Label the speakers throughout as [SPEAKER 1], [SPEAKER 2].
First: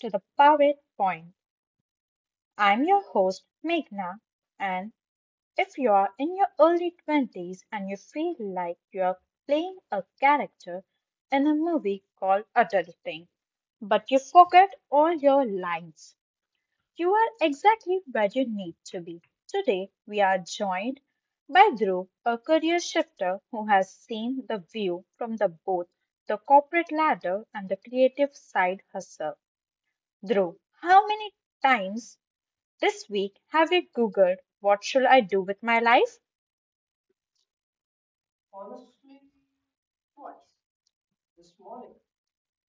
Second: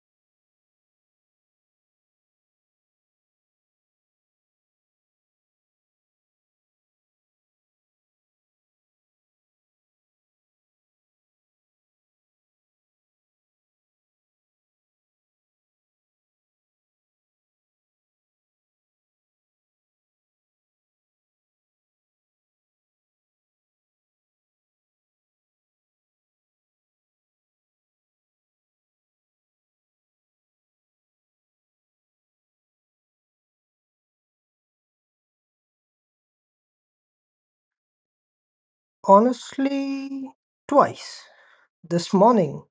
[SPEAKER 1] to the Pivot Point. I'm your host, Meghna, and if you are in your early 20s and you feel like you're playing a character in a movie called Adulting, but you forget all your lines, you are exactly where you need to be. Today, we are joined by Dhruv, a career shifter who has seen the view from the both the corporate ladder and the creative side hustle. Dhruv, how many times this week have you Googled what should I do with my life?
[SPEAKER 2] Honestly, twice this morning,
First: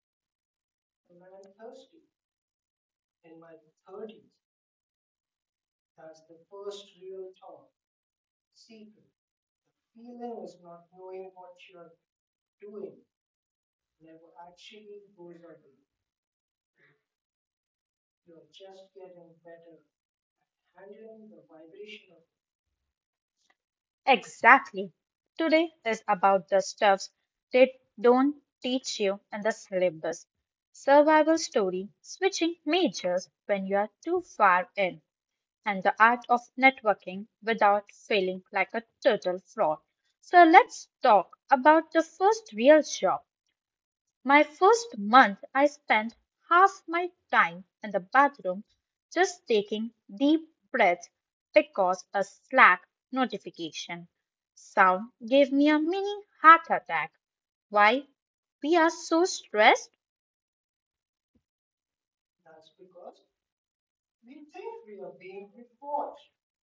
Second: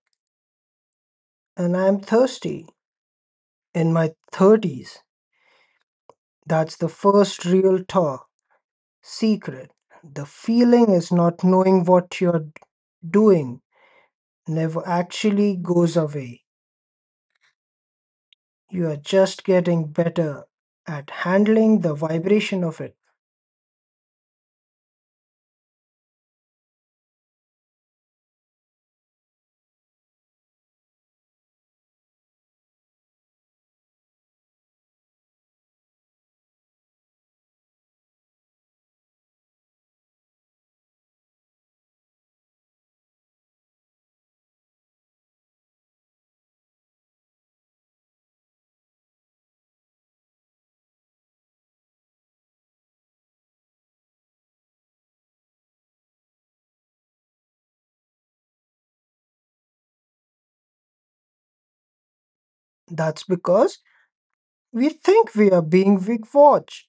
[SPEAKER 2] and I'm thirsty in my 30s. That's the first real thaw secret. The feeling is not knowing what you're doing never actually goes away. You are just getting better at handling the vibration of it.
[SPEAKER 1] Exactly. Today is about the stuffs they don't teach you in the syllabus. Survival story, switching majors when you are too far in, and the art of networking without feeling like a total fraud. So let's talk about the first real job. My first month, I spent half my time in the bathroom just taking deep breaths because a Slack notification sound gave me a mini heart attack. Why? We are so stressed,
[SPEAKER 2] That's because we think we are being big watched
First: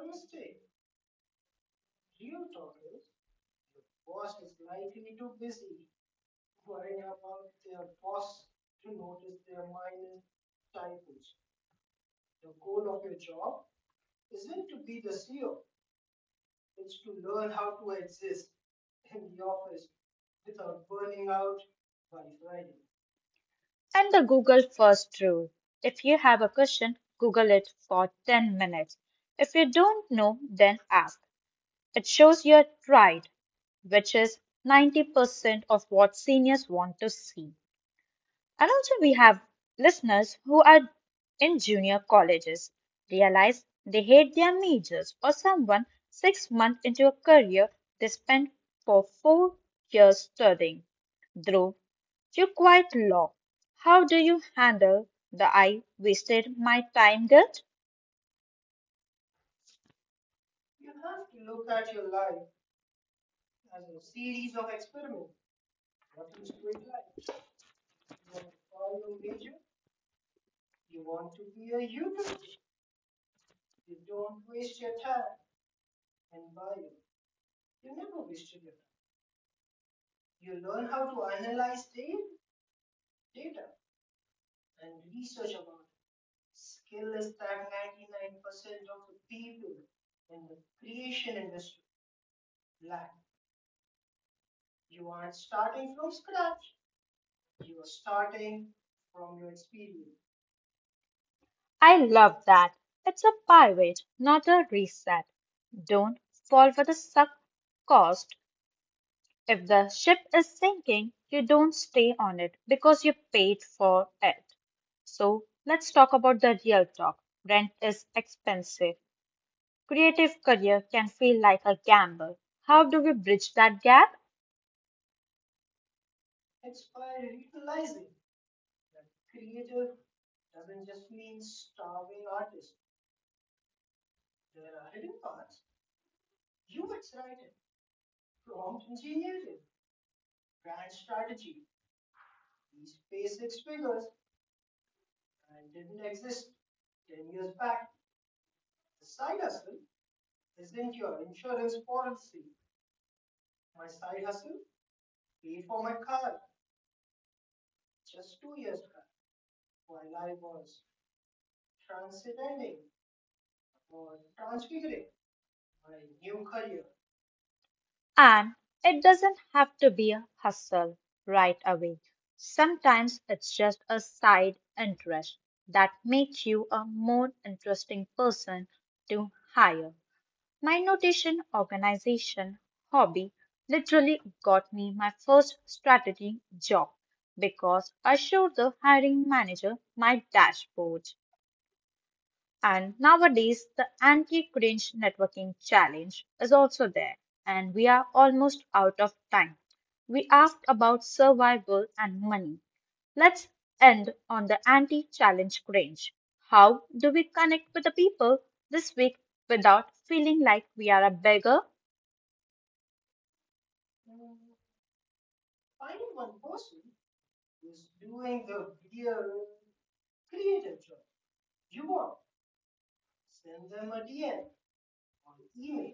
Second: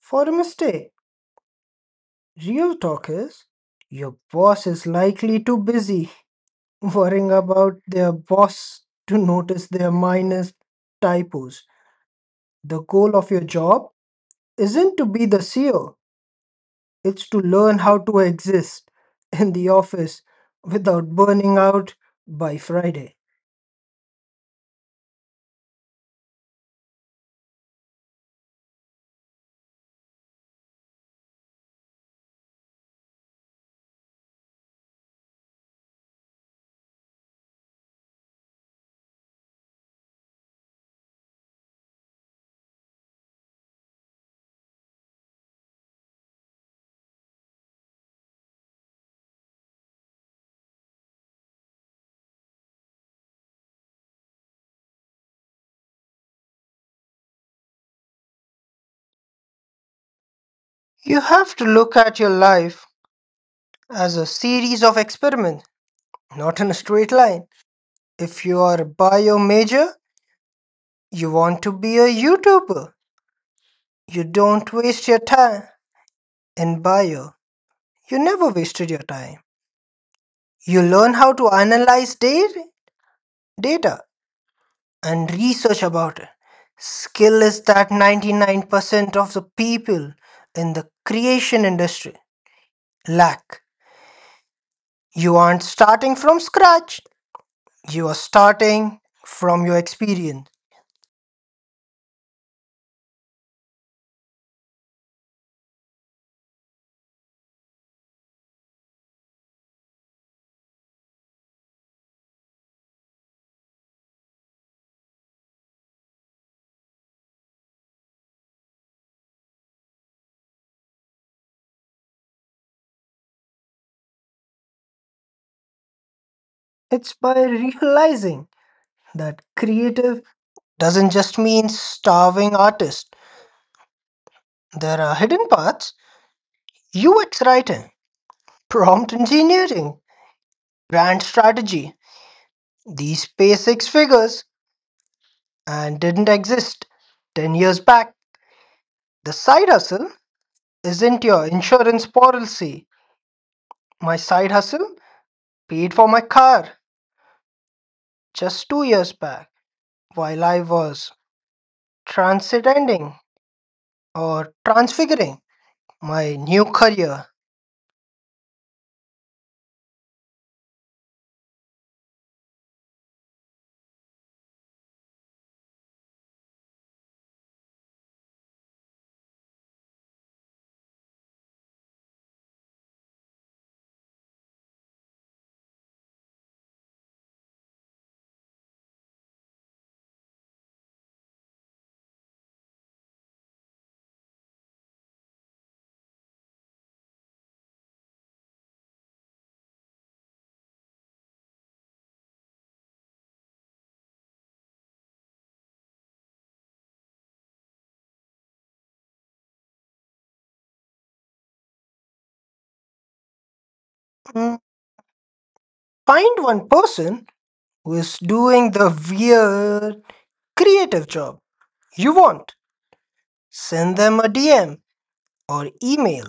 [SPEAKER 2] for a mistake. Real talk is your boss is likely too busy worrying about their boss to notice their minus typos. The goal of your job isn't to be the CEO, it's to learn how to exist in the office without burning out by Friday.
[SPEAKER 1] and the Google first rule. If you have a question, Google it for 10 minutes. If you don't know, then ask. It shows you are tried, which is 90% of what seniors want to see. And also, we have listeners who are in junior colleges, realize they hate their majors, or someone 6 months into a career they spent for 4 years studying. Dhruv, you quite law. How do you handle the I wasted my time guilt?
[SPEAKER 2] You have to look at your life as a series of experiments, not in a straight line. If you are a bio major, you want to be a YouTuber. You don't waste your time in bio. You never wasted your time. You learn how to analyze data and research about it. Skill is that 99% of the people in the creation industry lack. You aren't starting from scratch, you are starting from your experience.
[SPEAKER 1] I love that. It's a pivot, not a reset. Don't fall for the suck cost. If the ship is sinking, you don't stay on it because you paid for it. So let's talk about the real talk. Rent is expensive. Creative career can feel like a gamble. How do we bridge that gap?
[SPEAKER 2] It's by realizing that creative doesn't just mean starving artists, there are hidden paths. UX writing, prompt engineering, brand strategy. These pay six figures and didn't exist 10 years back. The side hustle isn't your insurance policy. My side hustle paid for my car just 2 years back while I was transcending or transfiguring my new career.
[SPEAKER 1] And it doesn't have to be a hustle right away. Sometimes it's just a side interest that makes you a more interesting person to hire. My notation, organization, hobby literally got me my first strategy job because I showed the hiring manager my dashboard. And nowadays, the anti cringe networking challenge is also there, and we are almost out of time. We asked about survival and money. Let's end on the anti challenge cringe. How do we connect with the people this week without feeling like we are a beggar?
[SPEAKER 2] Mm, find one person who is doing the weird creative job you want. Send them a DM or email.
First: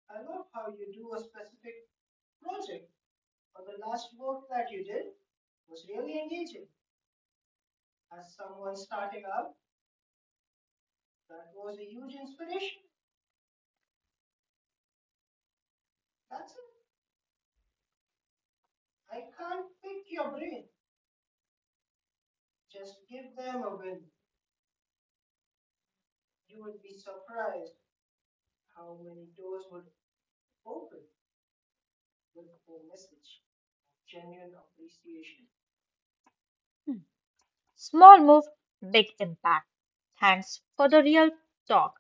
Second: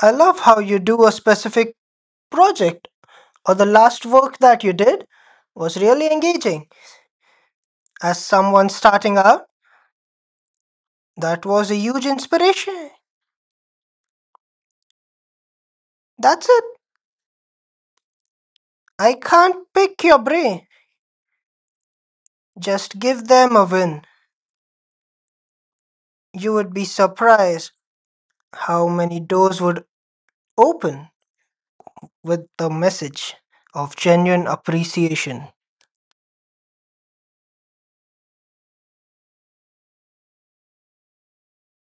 [SPEAKER 2] I love how you do a specific project, or the last work that you did was really engaging. As someone starting out, that was a huge inspiration. That's it. I can't pick your brain. Just give them a win. You would be surprised how many doors would open with the message of genuine appreciation.
[SPEAKER 1] Hmm. Small move, big impact. Thanks for the real talk,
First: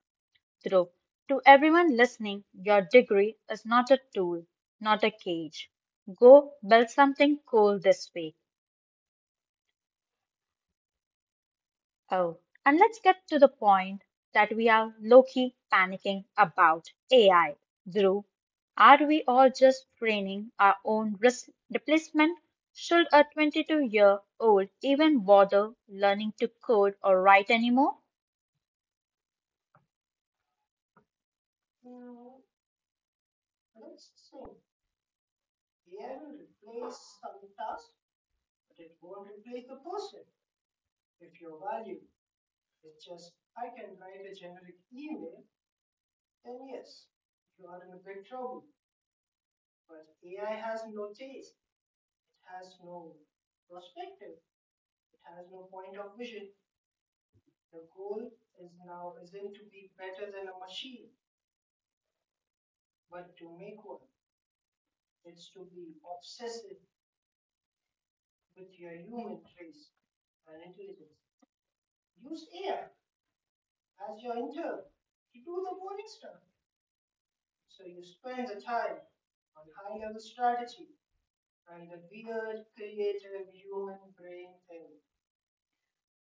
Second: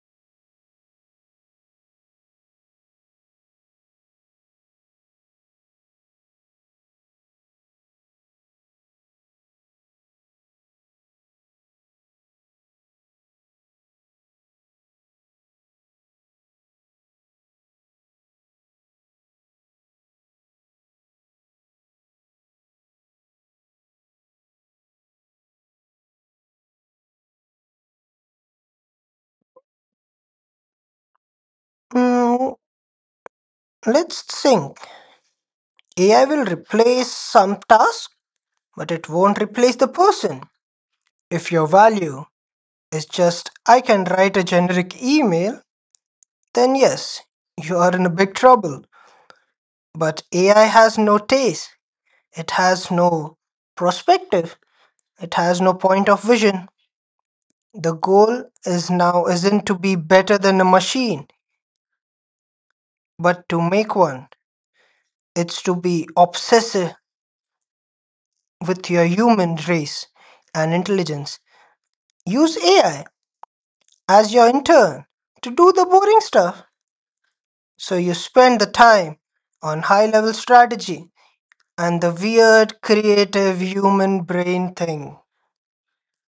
[SPEAKER 1] Dhruv. To everyone listening, your degree is not a tool, not a cage. Go build something cool this week. Oh, and let's get to the point that we are low key panicking about AI. Dhruv, are we all just training our own risk replacement? Should a 22-year-old even bother learning to code or write anymore?
[SPEAKER 2] Hmm, let's think. AI will replace some tasks, but it won't replace the person. If your value is just, I can write a generic email, then yes, you are in a big trouble. But AI has no taste, it has no perspective, it has no point of vision. The goal is now isn't to be better than a machine, but to make one. It's to be obsessive with your human race and intelligence. Use AI as your intern to do the boring stuff so you spend the time on high level strategy and the weird creative human brain thing.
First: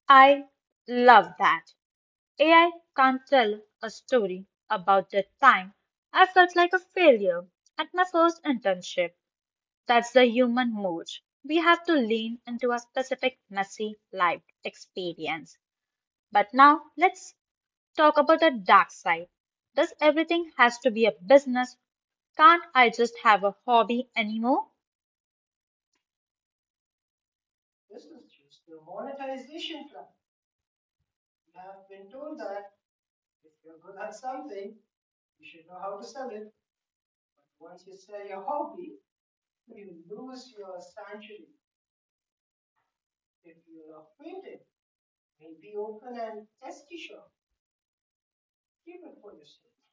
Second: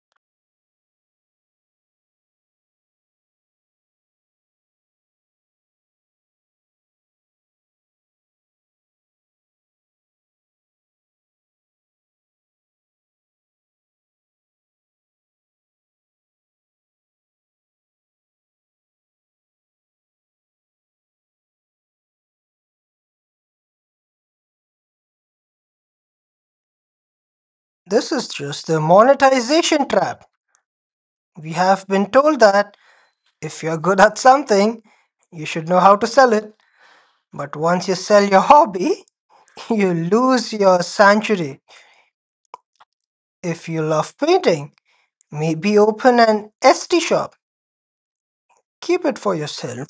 [SPEAKER 1] I love that. AI can't tell a story about the time I felt like a failure at my first internship. That's the human mode. We have to lean into a specific messy life experience. But now let's talk about the dark side. Does everything has to be a business? Can't I just have a hobby anymore?
[SPEAKER 2] This is just the monetization trap. We have been told that if you're good at something, you should know how to sell it. But once you sell your hobby, you lose your sanctuary. If you love painting, maybe open an ST shop. Keep it for yourself.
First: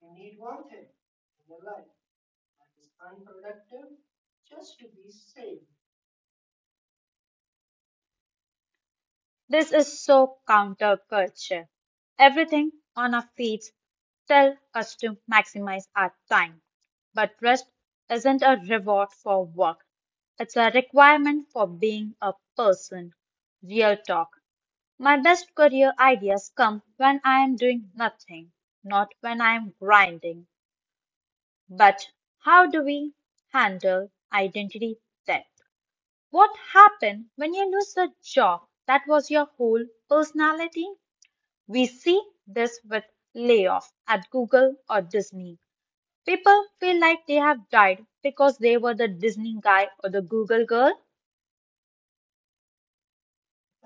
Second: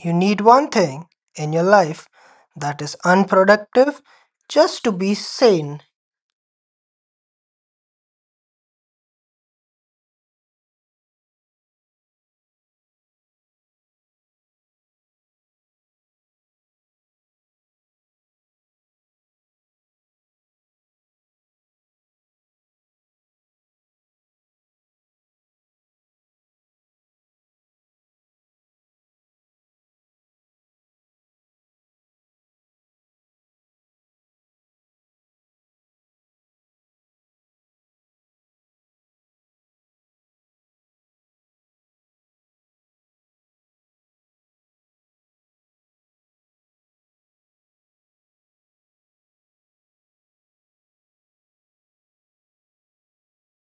[SPEAKER 2] You need one thing in your life that is unproductive just to be sane.
[SPEAKER 1] This is so counterculture. Everything on our feeds tell us to maximize our time, but rest isn't a reward for work. It's a requirement for being a person. Real talk. My best career ideas come when I am doing nothing, not when I am grinding. But how do we handle identity theft? What happens when you lose a job that was your whole personality? We see this with layoff at Google or Disney. People feel like they have died because they were the Disney guy or the Google girl.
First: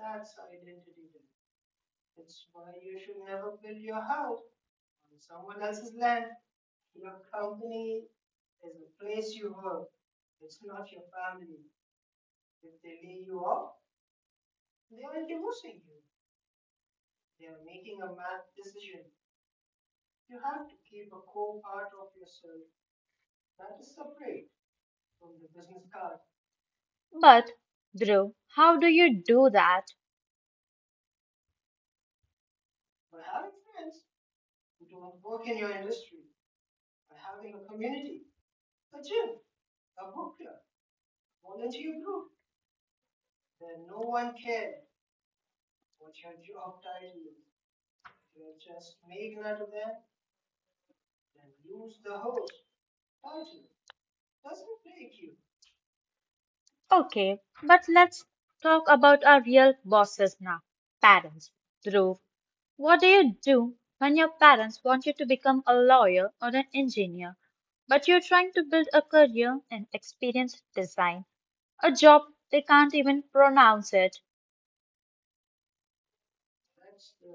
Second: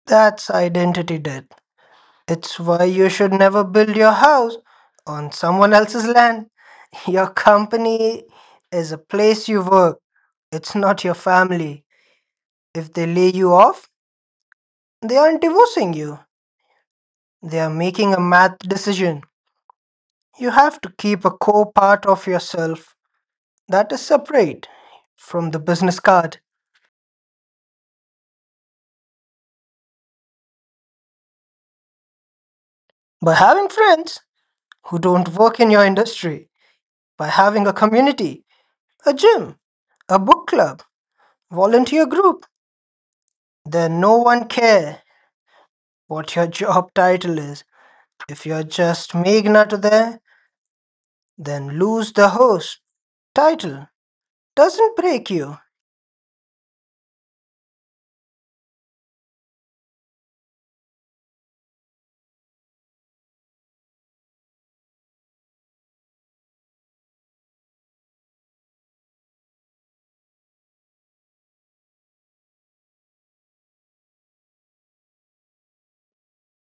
[SPEAKER 2] That's identity debt. It's why you should never build your house on someone else's land. Your company is a place you work, it's not your family. If they lay you off, they aren't divorcing you, they are making a math decision. You have to keep a core part of yourself that is separate from the business card.
[SPEAKER 1] But, Drew, how do you do that?
[SPEAKER 2] By having friends who don't work in your industry, by having a community, a gym, a book club, volunteer group, then no one care what your job title is. If you're just Meghna to there, then lose the host title. Doesn't break you.
[SPEAKER 1] Okay, but let's talk about our real bosses now parents. Drew, what do you do when your parents want you to become a lawyer or an engineer, but you're trying to build a career in experience design, a job they can't even pronounce it?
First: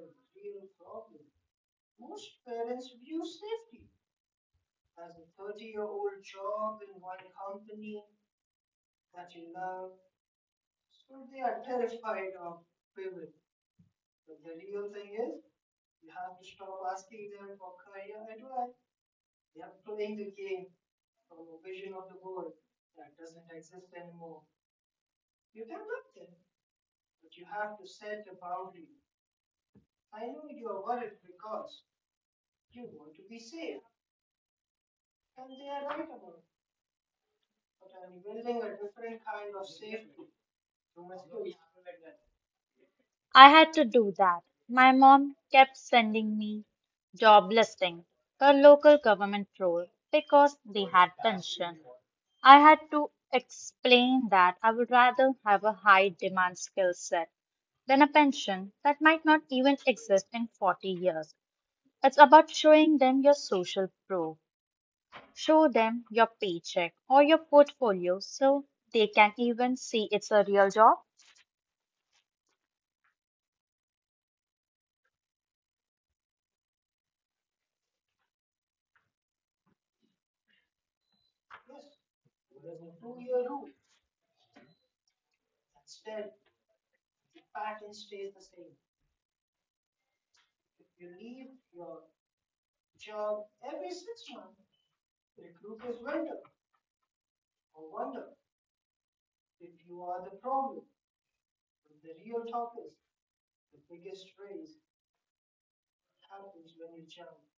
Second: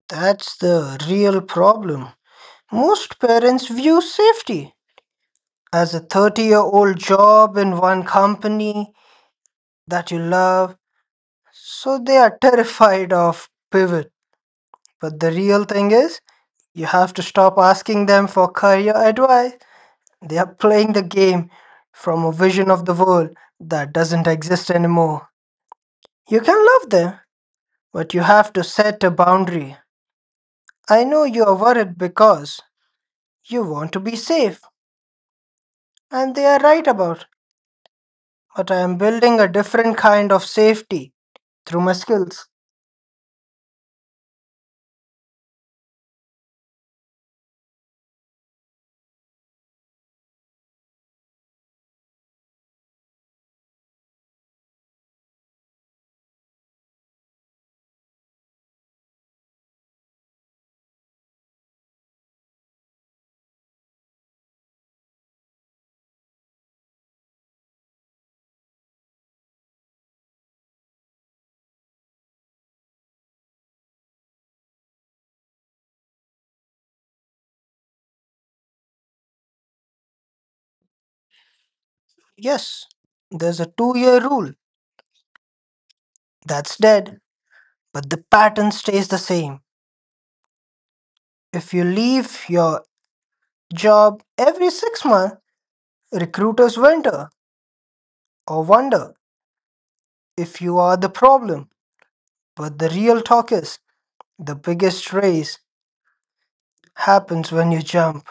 [SPEAKER 2] That's the real problem. Most parents view safety as a 30-year-old job in one company that you love, so they are terrified of pivot. But the real thing is, you have to stop asking them for career advice. They are playing the game from a vision of the world that doesn't exist anymore. You can love them, but you have to set a boundary. I know you are worried because you want to be safe, and they are right about, but I am building a different kind of safety through my skills.
[SPEAKER 1] I had to do that. My mom kept sending me job listing for local government role because they had pension. I had to explain that I would rather have a high demand skill set than a pension that might not even exist in 40 years. It's about showing them your social proof. Show them your paycheck or your portfolio so they can even see it's a real job.
[SPEAKER 2] Yes, there's a 2 year rule that's dead, but the pattern stays the same. If you leave your job every 6 months, recruiters wonder if you are the problem. But the real talk is the biggest race happens when you jump.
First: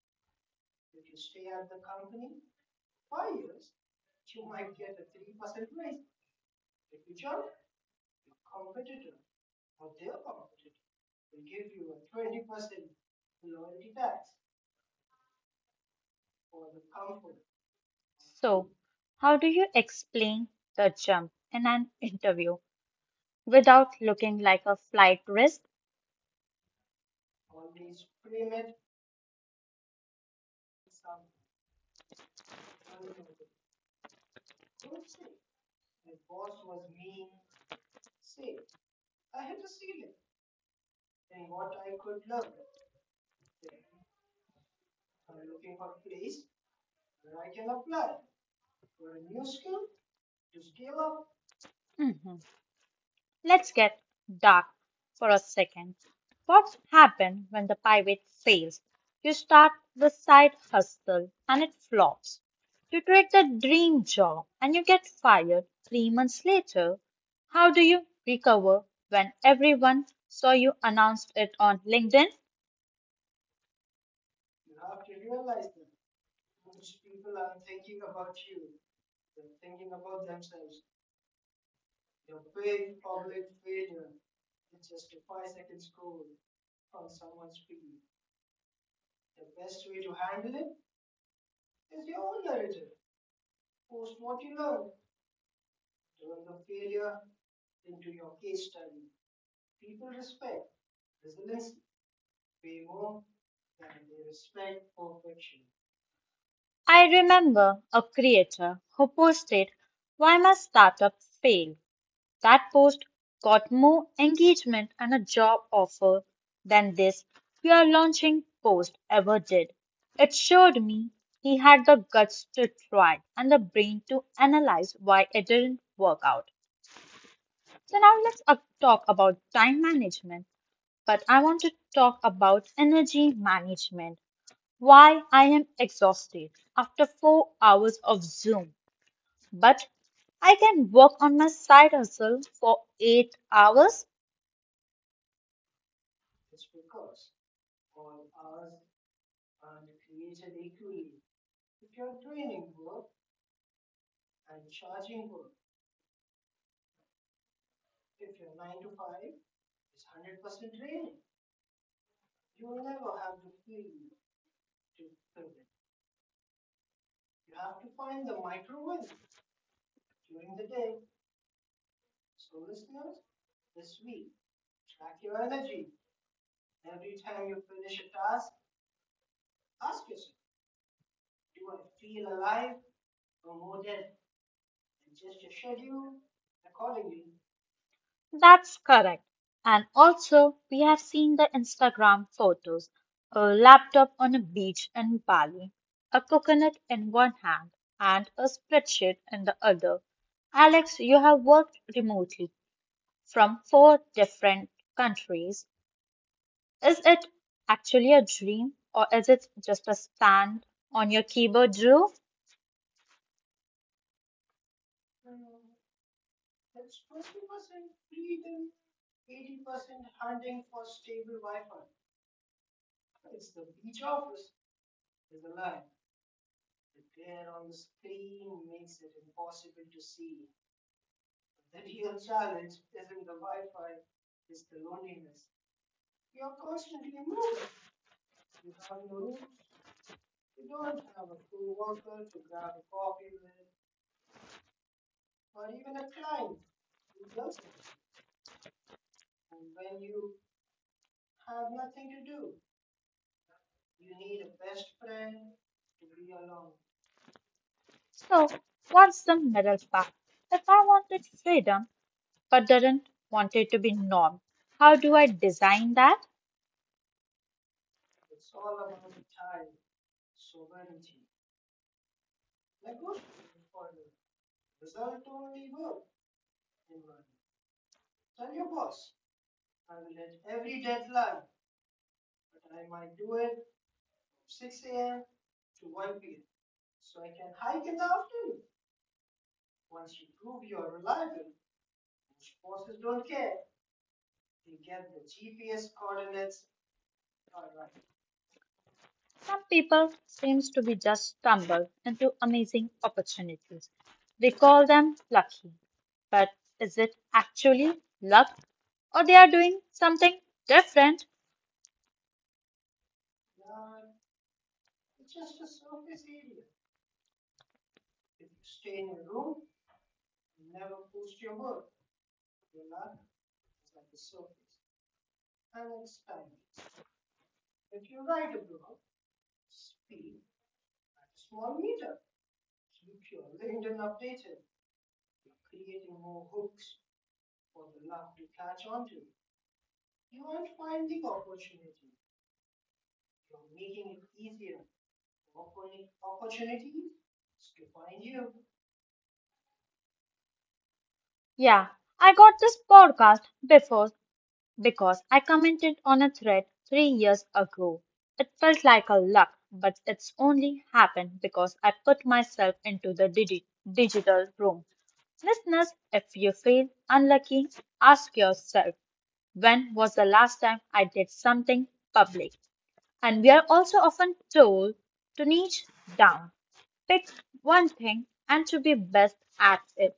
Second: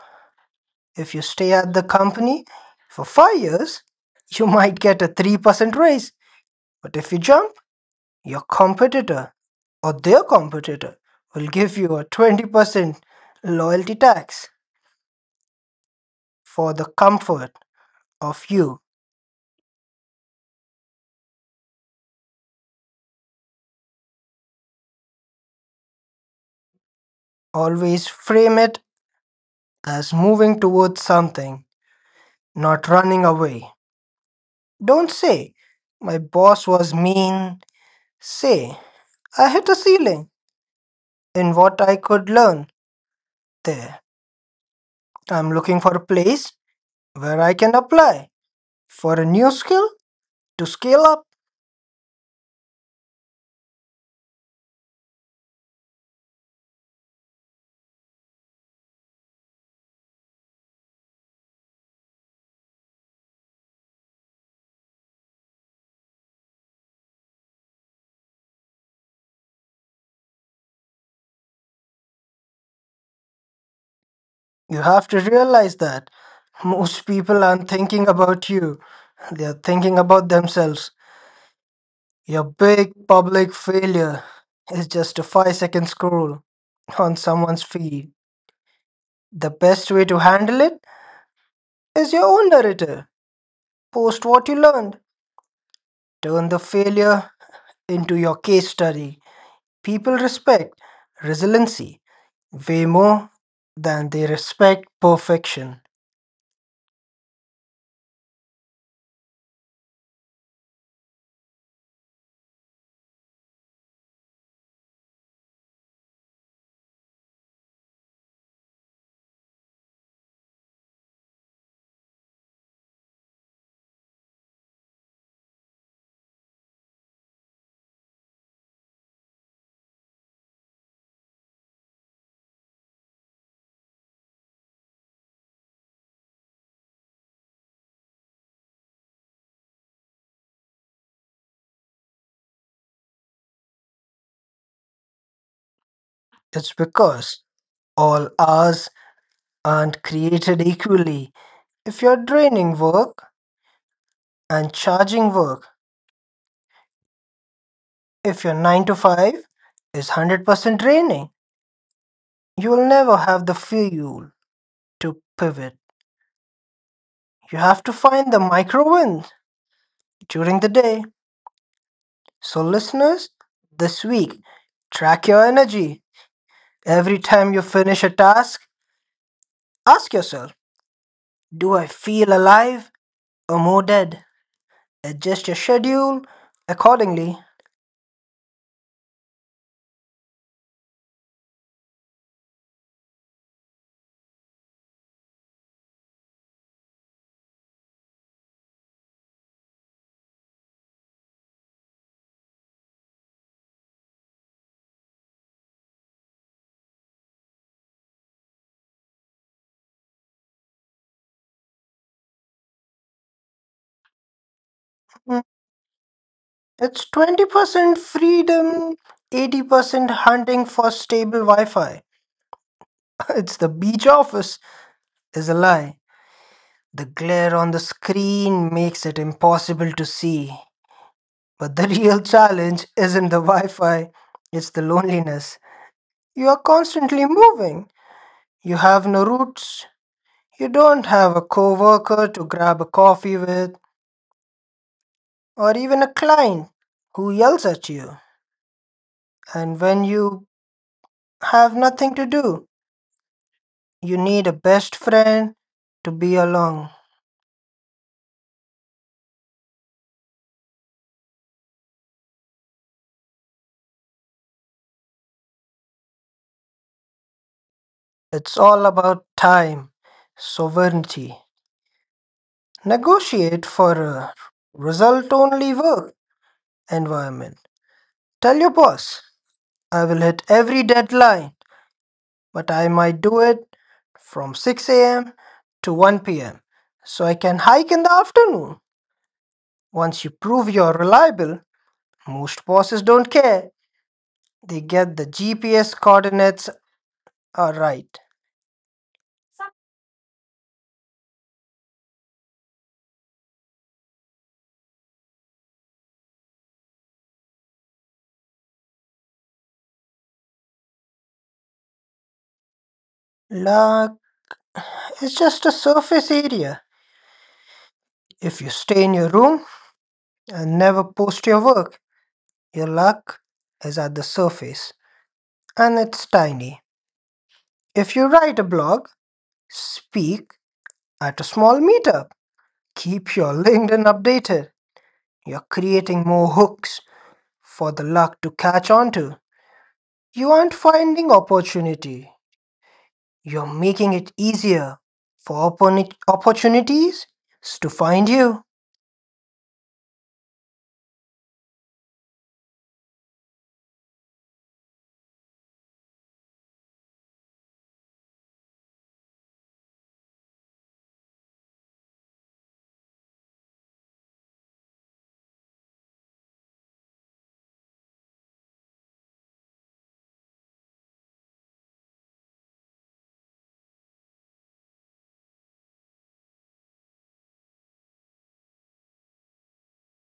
[SPEAKER 2] If you stay at the company for 5 years, you might get a 3% raise. But if you jump, your competitor or their competitor will give you a 20% loyalty tax for the comfort of
[SPEAKER 1] So,
[SPEAKER 2] you.
[SPEAKER 1] how do you explain the jump in an interview without looking like a flight risk?
[SPEAKER 2] Always frame it as moving towards something, not running away. Don't say, my boss was mean. Say, I hit a ceiling in what I could learn there. I'm looking for a place where I can apply for a new skill to scale up.
[SPEAKER 1] Mhm. Let's get dark for a second. What happens when the pivot fails? You start the side hustle and it flops. You take the dream job and you get fired 3 months later. How do you recover when everyone saw you announced it on LinkedIn?
[SPEAKER 2] You have to realize that most people aren't thinking about you, they're thinking about themselves. Your big public failure is just a 5-second scroll on someone's feed. The best way to handle it is your own narrative. Post what you learned, turn the failure into your case study. People respect resiliency way more than they respect perfection.
[SPEAKER 1] I remember a creator who posted, why my startup failed. That post got more engagement and a job offer than this we are launching post ever did. It showed me he had the guts to try and the brain to analyze why it didn't work out. So now let's talk about time management, but I want to talk about energy management. Why I am exhausted after 4 hours of Zoom but I can work on my side hustle for 8 hours.
[SPEAKER 2] It's because all hours aren't created equally. If you're draining work and charging work, if your 9 to 5 is 100% draining, you will never have the fuel to pivot. You have to find the micro wins during the day. So, listeners, this week, track your energy. Every time you finish a task, ask yourself, do I feel alive or more dead? Adjust your schedule accordingly.
[SPEAKER 1] That's correct. And also, we have seen the Instagram photos a laptop on a beach in Bali, a coconut in one hand, and a spreadsheet in the other. Alex, you have worked remotely from four different countries. Is it actually a dream or is it just a stand on your keyboard, Drew?
[SPEAKER 2] Hmm. It's 20% freedom, 80% hunting for stable Wi Fi. It's the beach office, is a lie. The glare on the screen makes it impossible to see. But the real challenge isn't the Wi Fi, it's the loneliness. You are constantly moving. You have no roots. You don't have a coworker to grab a coffee with, or even a client who yells at you. And when you have nothing to do, you need a best friend to be along.
[SPEAKER 1] So what's the middle path? If I wanted freedom but didn't want it to be norm, how do I design that?
[SPEAKER 2] It's all about time, sovereignty. Negotiate for a result only work environment. Tell your boss, I will hit every deadline, but I might do it from 6 a.m. to 1 p.m. so I can hike in the afternoon. Once you prove you're reliable, most bosses don't care. They get the GPS coordinates are right.
[SPEAKER 1] Some people seems to be just stumble into amazing opportunities. We call them lucky, but is it actually luck or they are doing something different?
[SPEAKER 2] La, it's just a surface area. If you stay in your room and never post your work, your luck is at the surface and it's tiny. If you write a blog, speak at a small meetup, keep your LinkedIn updated, you're creating more hooks for the luck to catch onto. You aren't finding opportunity, you're making it easier for opportunities to find you.
[SPEAKER 1] Yeah, I got this podcast before because I commented on a thread 3 years ago. It felt like a luck, but it's only happened because I put myself into the digital room. Listeners, if you feel unlucky, ask yourself when was the last time I did something public? And we are also often told to niche down, pick one thing, and to be best at it.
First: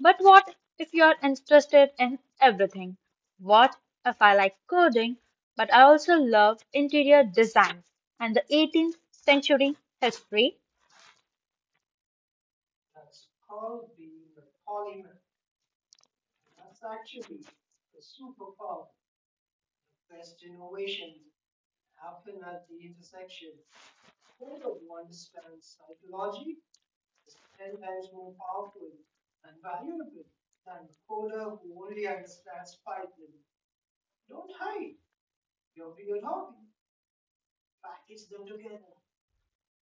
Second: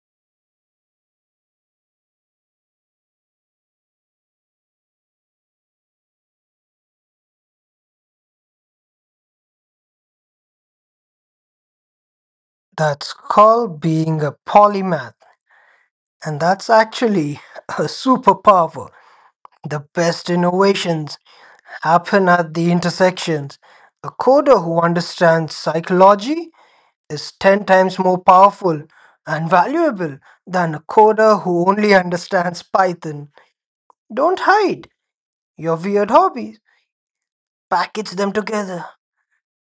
[SPEAKER 1] But what if you're interested in everything? What if I like coding, but I also love interior design and the 18th century history?
[SPEAKER 2] That's called being a polymath. And that's actually a superpower. The best innovations happen at the intersections. A coder who understands psychology is 10 times more powerful and valuable than a coder who only understands Python. Don't hide your weird hobbies, package them together.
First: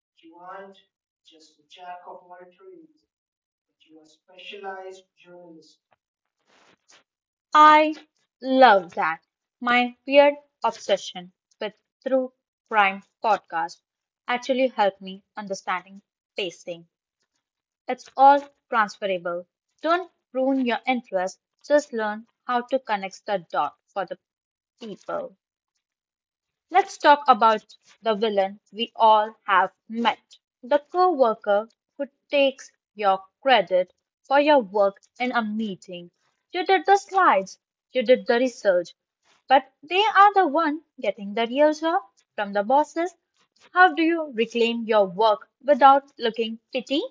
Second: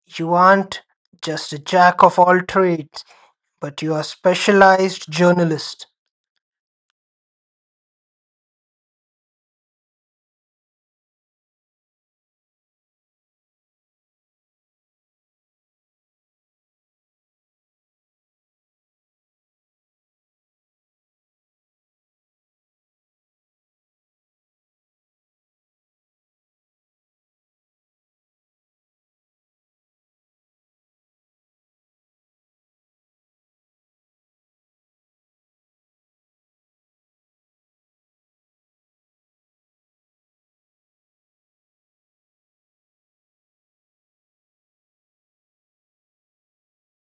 [SPEAKER 2] You aren't just a jack of all trades, but you are a specialized journalist.
[SPEAKER 1] I love that. My weird obsession with True Crime podcast actually helped me understanding pacing. It's all transferable. Don't ruin your interest, just learn how to connect the dot for the people. Let's talk about the villain we all have met. The coworker who takes your credit for your work in a meeting. You did the slides, you did the research, but they are the one getting the real job from the bosses. How do you reclaim your work without looking petty?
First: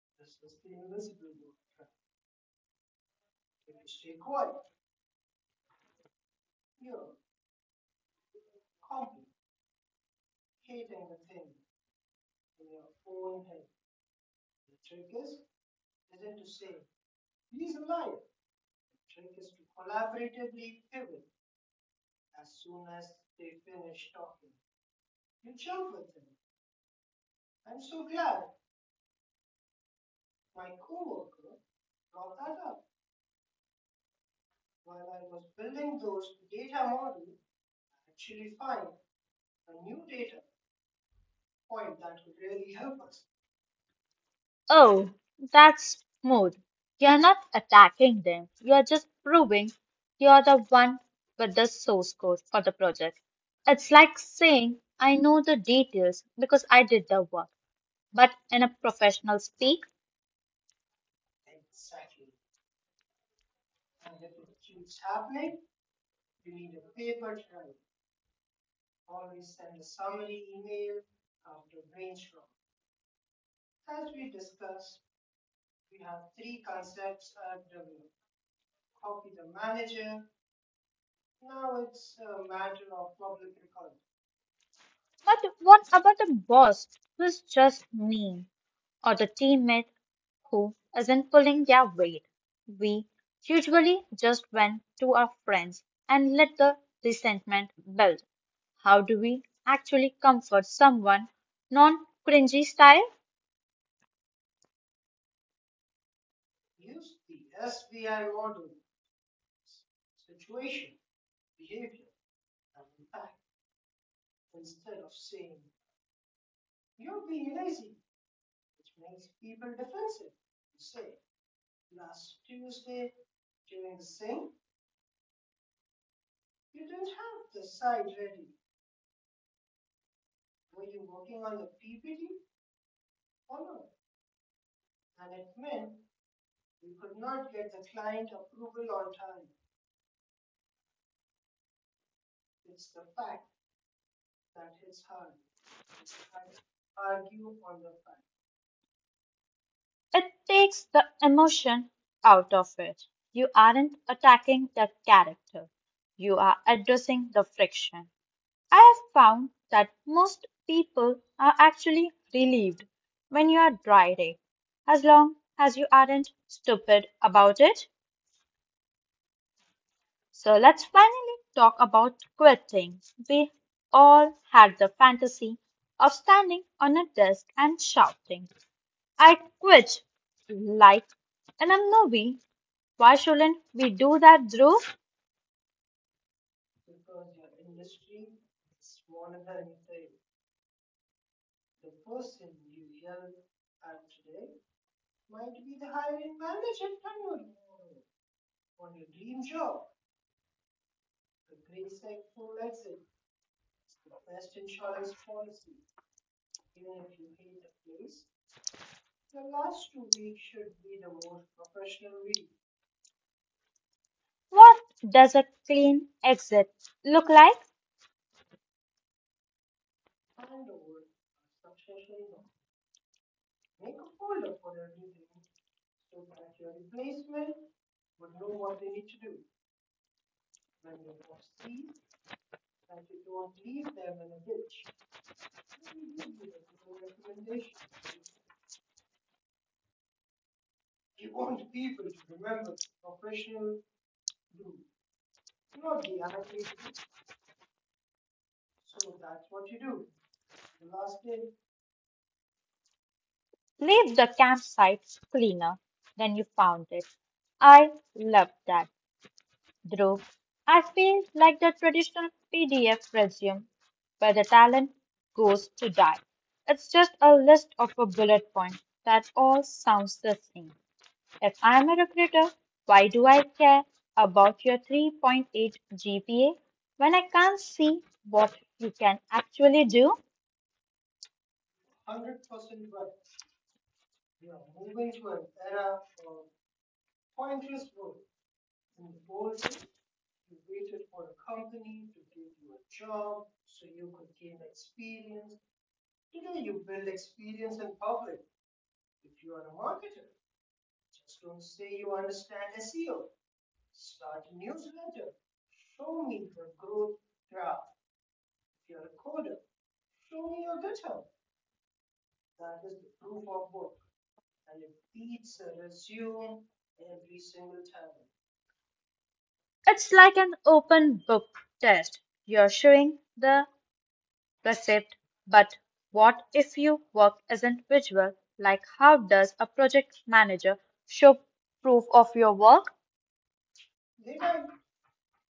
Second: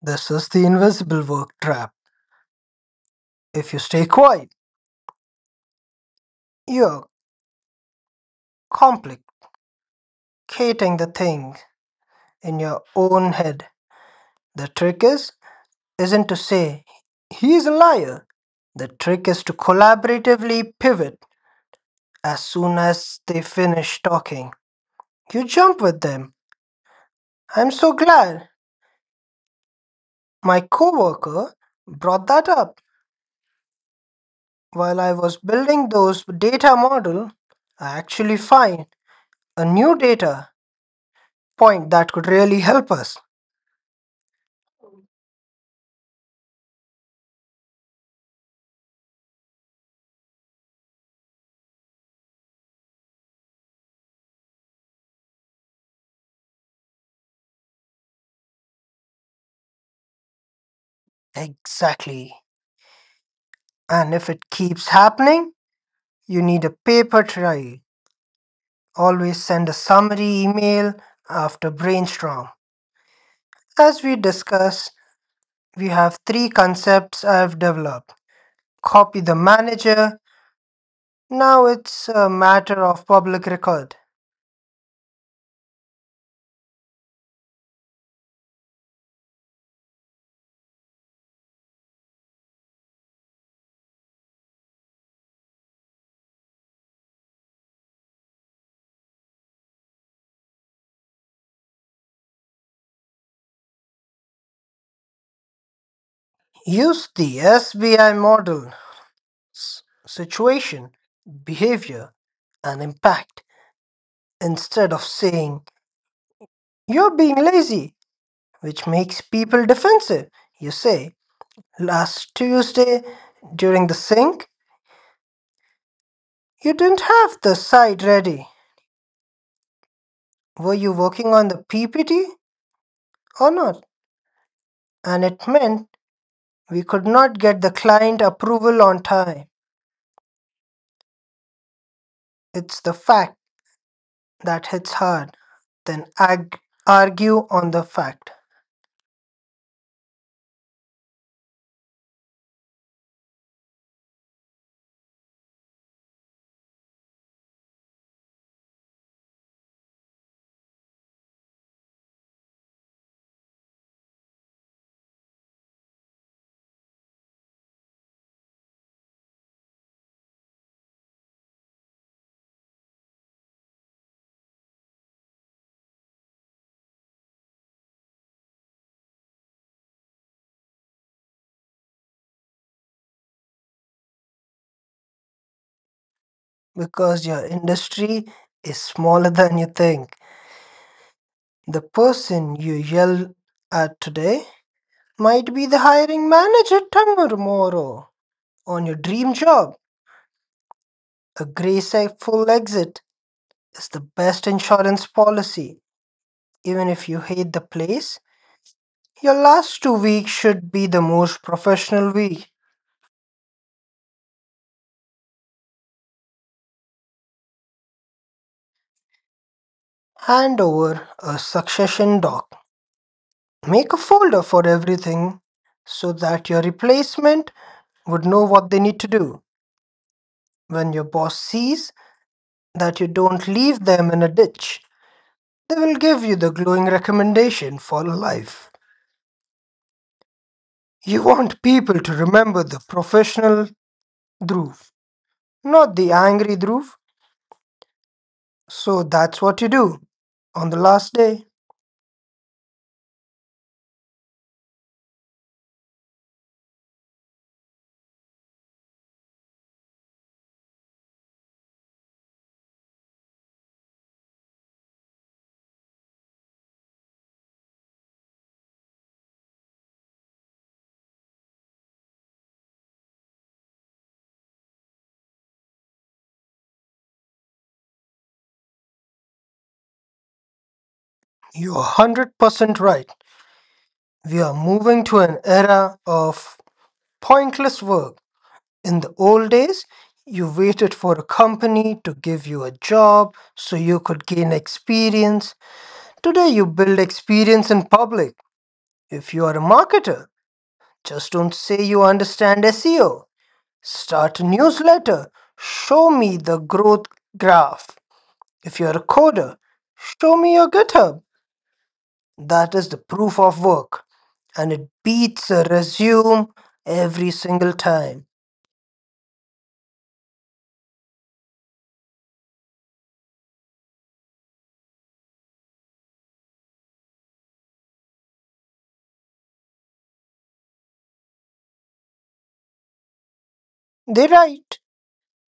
[SPEAKER 2] This is the invisible work trap. If you stay quiet, you're complicating the thing in your own head. The trick is isn't to say he's a liar. The trick is to collaboratively pivot as soon as they finish talking. You jump with them. I'm so glad my coworker brought that up. While I was building those data model, I actually find a new data point that could really help us.
[SPEAKER 1] Oh, that's smooth. You're not attacking them. You're just proving you're the one with the source code for the project. It's like saying, I know the details because I did the work, but in a professional speak.
[SPEAKER 2] Exactly. And if it keeps happening, you need a paper trail. Always send a summary email after brainstorm. As we discussed, we have three concepts I've developed. Copy the manager. Now it's a matter of public record.
[SPEAKER 1] But what about the boss who's just mean, or the teammate who isn't pulling their weight? We usually just vent to our friends and let the resentment build. How do we actually comfort someone non cringy style?
[SPEAKER 2] Use the SBI model, situation, behavior, and impact, instead of saying you're being lazy, which makes people defensive. You say, last Tuesday during the sync, you didn't have the site ready. Were you working on the PPT or not? And it meant we could not get the client approval on time. It's the fact that hits hard. Then argue on the fact,
[SPEAKER 1] It takes the emotion out of it. You aren't attacking the character, you are addressing the friction. I have found that most people are actually relieved when you are dry as long as you aren't stupid about it. So let's finally talk about quitting. We all had the fantasy of standing on a desk and shouting, I quit, like in a movie. Why shouldn't we do that, Drew?
[SPEAKER 2] because your industry is smaller than you think. The person you yell at today might be the hiring manager tomorrow on your dream job. A graceful exit is the best insurance policy. Even if you hate the place, your last 2 weeks should be the most professional week.
[SPEAKER 1] What does a clean exit look like?
[SPEAKER 2] Hand over a succession doc. Make a folder for everything so that your replacement would know what they need to do. When your boss sees that you don't leave them in a ditch, they will give you the glowing recommendation for life. You want people to remember the professional Dhruv, not the angry Dhruv. So that's what you do on the last day.
[SPEAKER 1] Leave the campsite cleaner than you found it. I love that, Dhruv. I feel like the traditional PDF resume where the talent goes to die. It's just a list of a bullet point that all sounds the same. If I'm a recruiter, why do I care about your 3.8 GPA when I can't see what you can actually do?
[SPEAKER 2] You're 100% right. We are moving to an era of pointless work. In the old days, you waited for a company to give you a job so you could gain experience. Today, you build experience in public. If you are a marketer, just don't say you understand SEO. Start a newsletter. Show me the growth graph. If you're a coder, show me your GitHub. That is the proof of work. And it beats a resume every single time.
[SPEAKER 1] It's like an open book test. You're showing the perceived. But what if your work isn't visual? Like, how does a project manager show proof of your work?
[SPEAKER 2] They write.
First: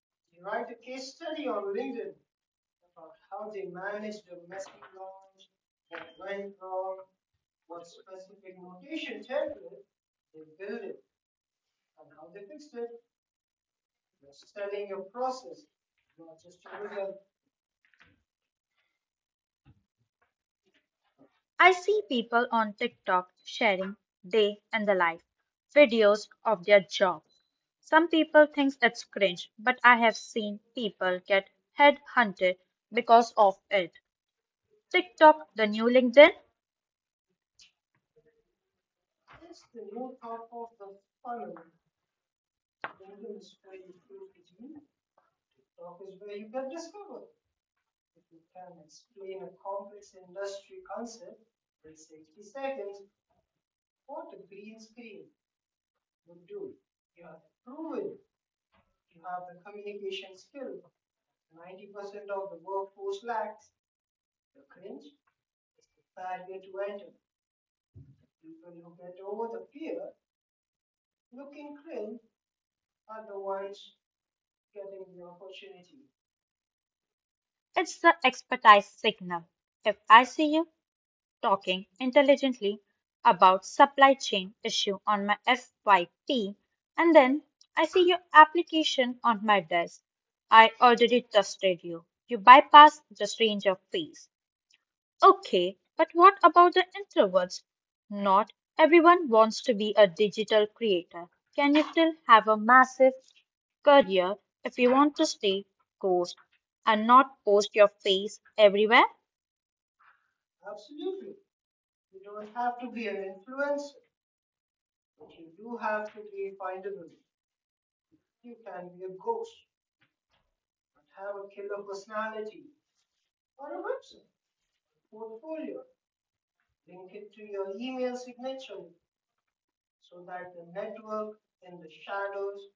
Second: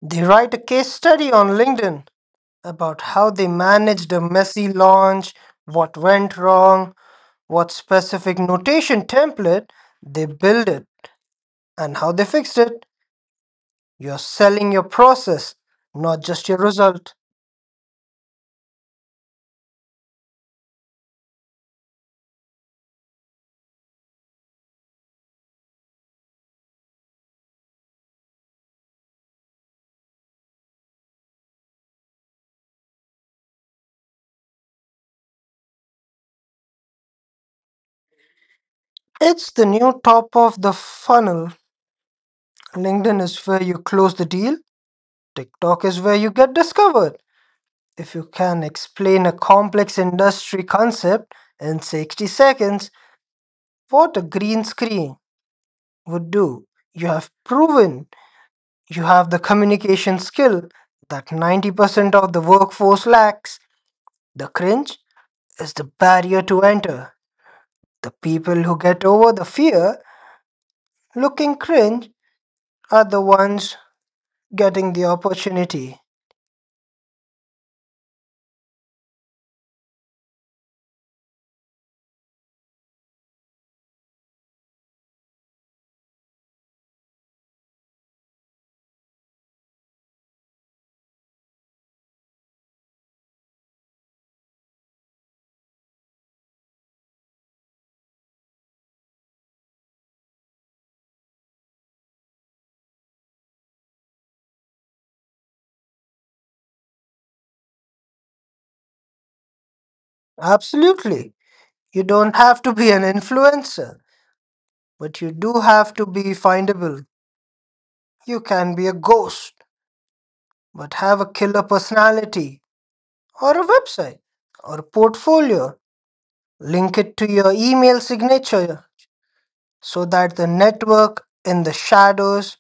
[SPEAKER 2] They write a case study on LinkedIn about how they managed a messy launch, what went wrong, what specific notation template they built it, and how they fixed it. You're selling your process, not just your result.
[SPEAKER 1] I see people on TikTok sharing day and the life videos of their jobs. Some people think it's cringe, but I have seen people get headhunted because of it. TikTok, the new LinkedIn,
[SPEAKER 2] It's the new top of the funnel. LinkedIn is where you close the deal. TikTok is where you get discovered. If you can explain a complex industry concept in 60 seconds, what a green screen would do, you have proven you have the communication skill that 90% of the workforce lacks. The cringe is the barrier to enter. The people who get over the fear looking cringe are the ones getting the opportunity.
[SPEAKER 1] it's the expertise signal. If I see you talking intelligently about supply chain issue on my FYP and then I see your application on my desk. I already trusted you. You bypassed the range of phase. Okay, but what about the introverts? Not everyone wants to be a digital creator. Can you still have a massive career if you want to stay ghost and not post your face everywhere?
[SPEAKER 2] Absolutely. You don't have to be an influencer, but you do have to be findable. You can be a ghost, but have a killer personality, or a website, or a portfolio. Link it to your email signature so that the network in the shadows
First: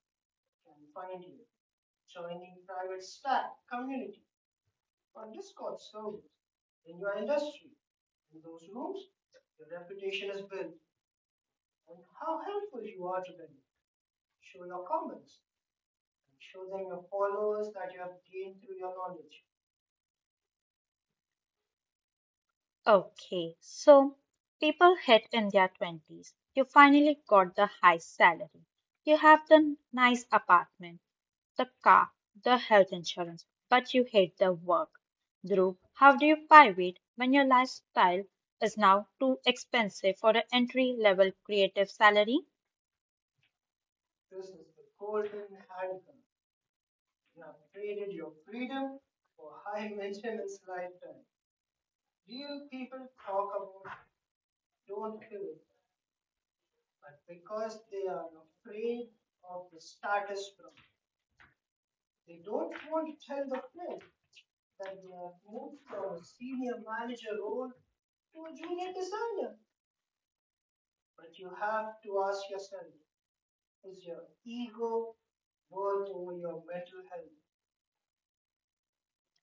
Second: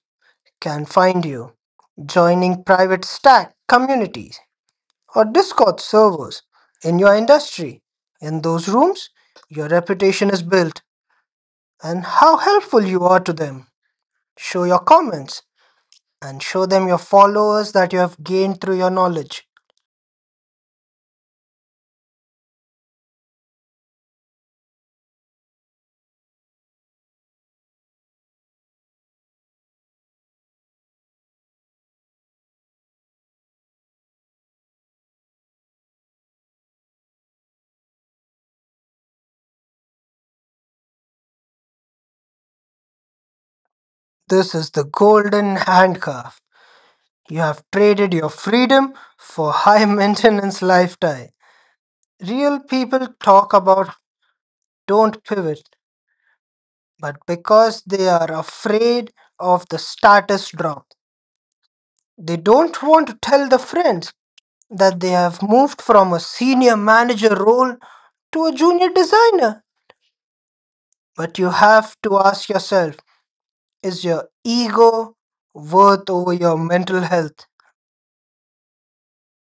[SPEAKER 2] can find you. Joining private stack communities or Discord servers in your industry. In those rooms, your reputation is built and how helpful you are to them. Show your comments and show them your followers that you have gained through your knowledge.
[SPEAKER 1] Okay, so people hit in their 20s. You finally got the high salary. You have the nice apartment, the car, the health insurance, but you hate the work. Dhruv, how do you pivot when your lifestyle is now too expensive for an entry level creative salary?
[SPEAKER 2] This is the golden handcuff. You have traded your freedom for high maintenance lifestyle. Real people talk about don't pivot, but because they are afraid of the status drop, they don't want to tell the friends that they have moved from a senior manager role to a junior designer. But you have to ask yourself, is your ego worth over your mental health?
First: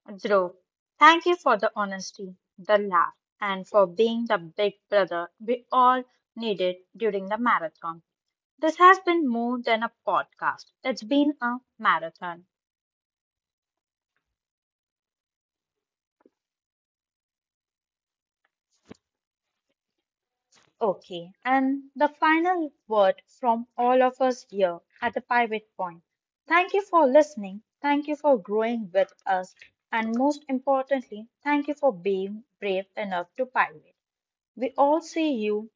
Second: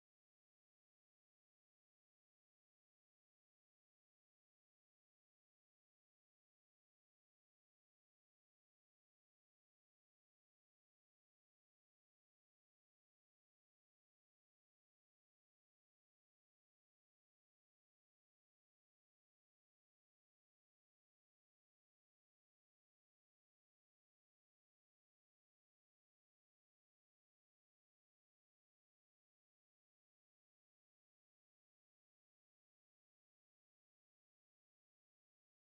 [SPEAKER 1] Dhruv, thank you for the honesty, the laugh, and for being the big brother we all needed during the marathon. This has been more than a podcast, it's been a marathon. Okay, and the final word from all of us here at the Pivot Point. Thank you for listening, thank you for growing with us, and most importantly, thank you for being brave enough to pivot. We all see you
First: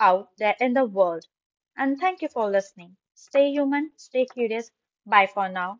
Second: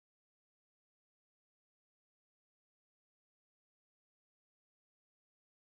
[SPEAKER 1] out there in the world, and thank you for listening. Stay human, stay curious. Bye for now.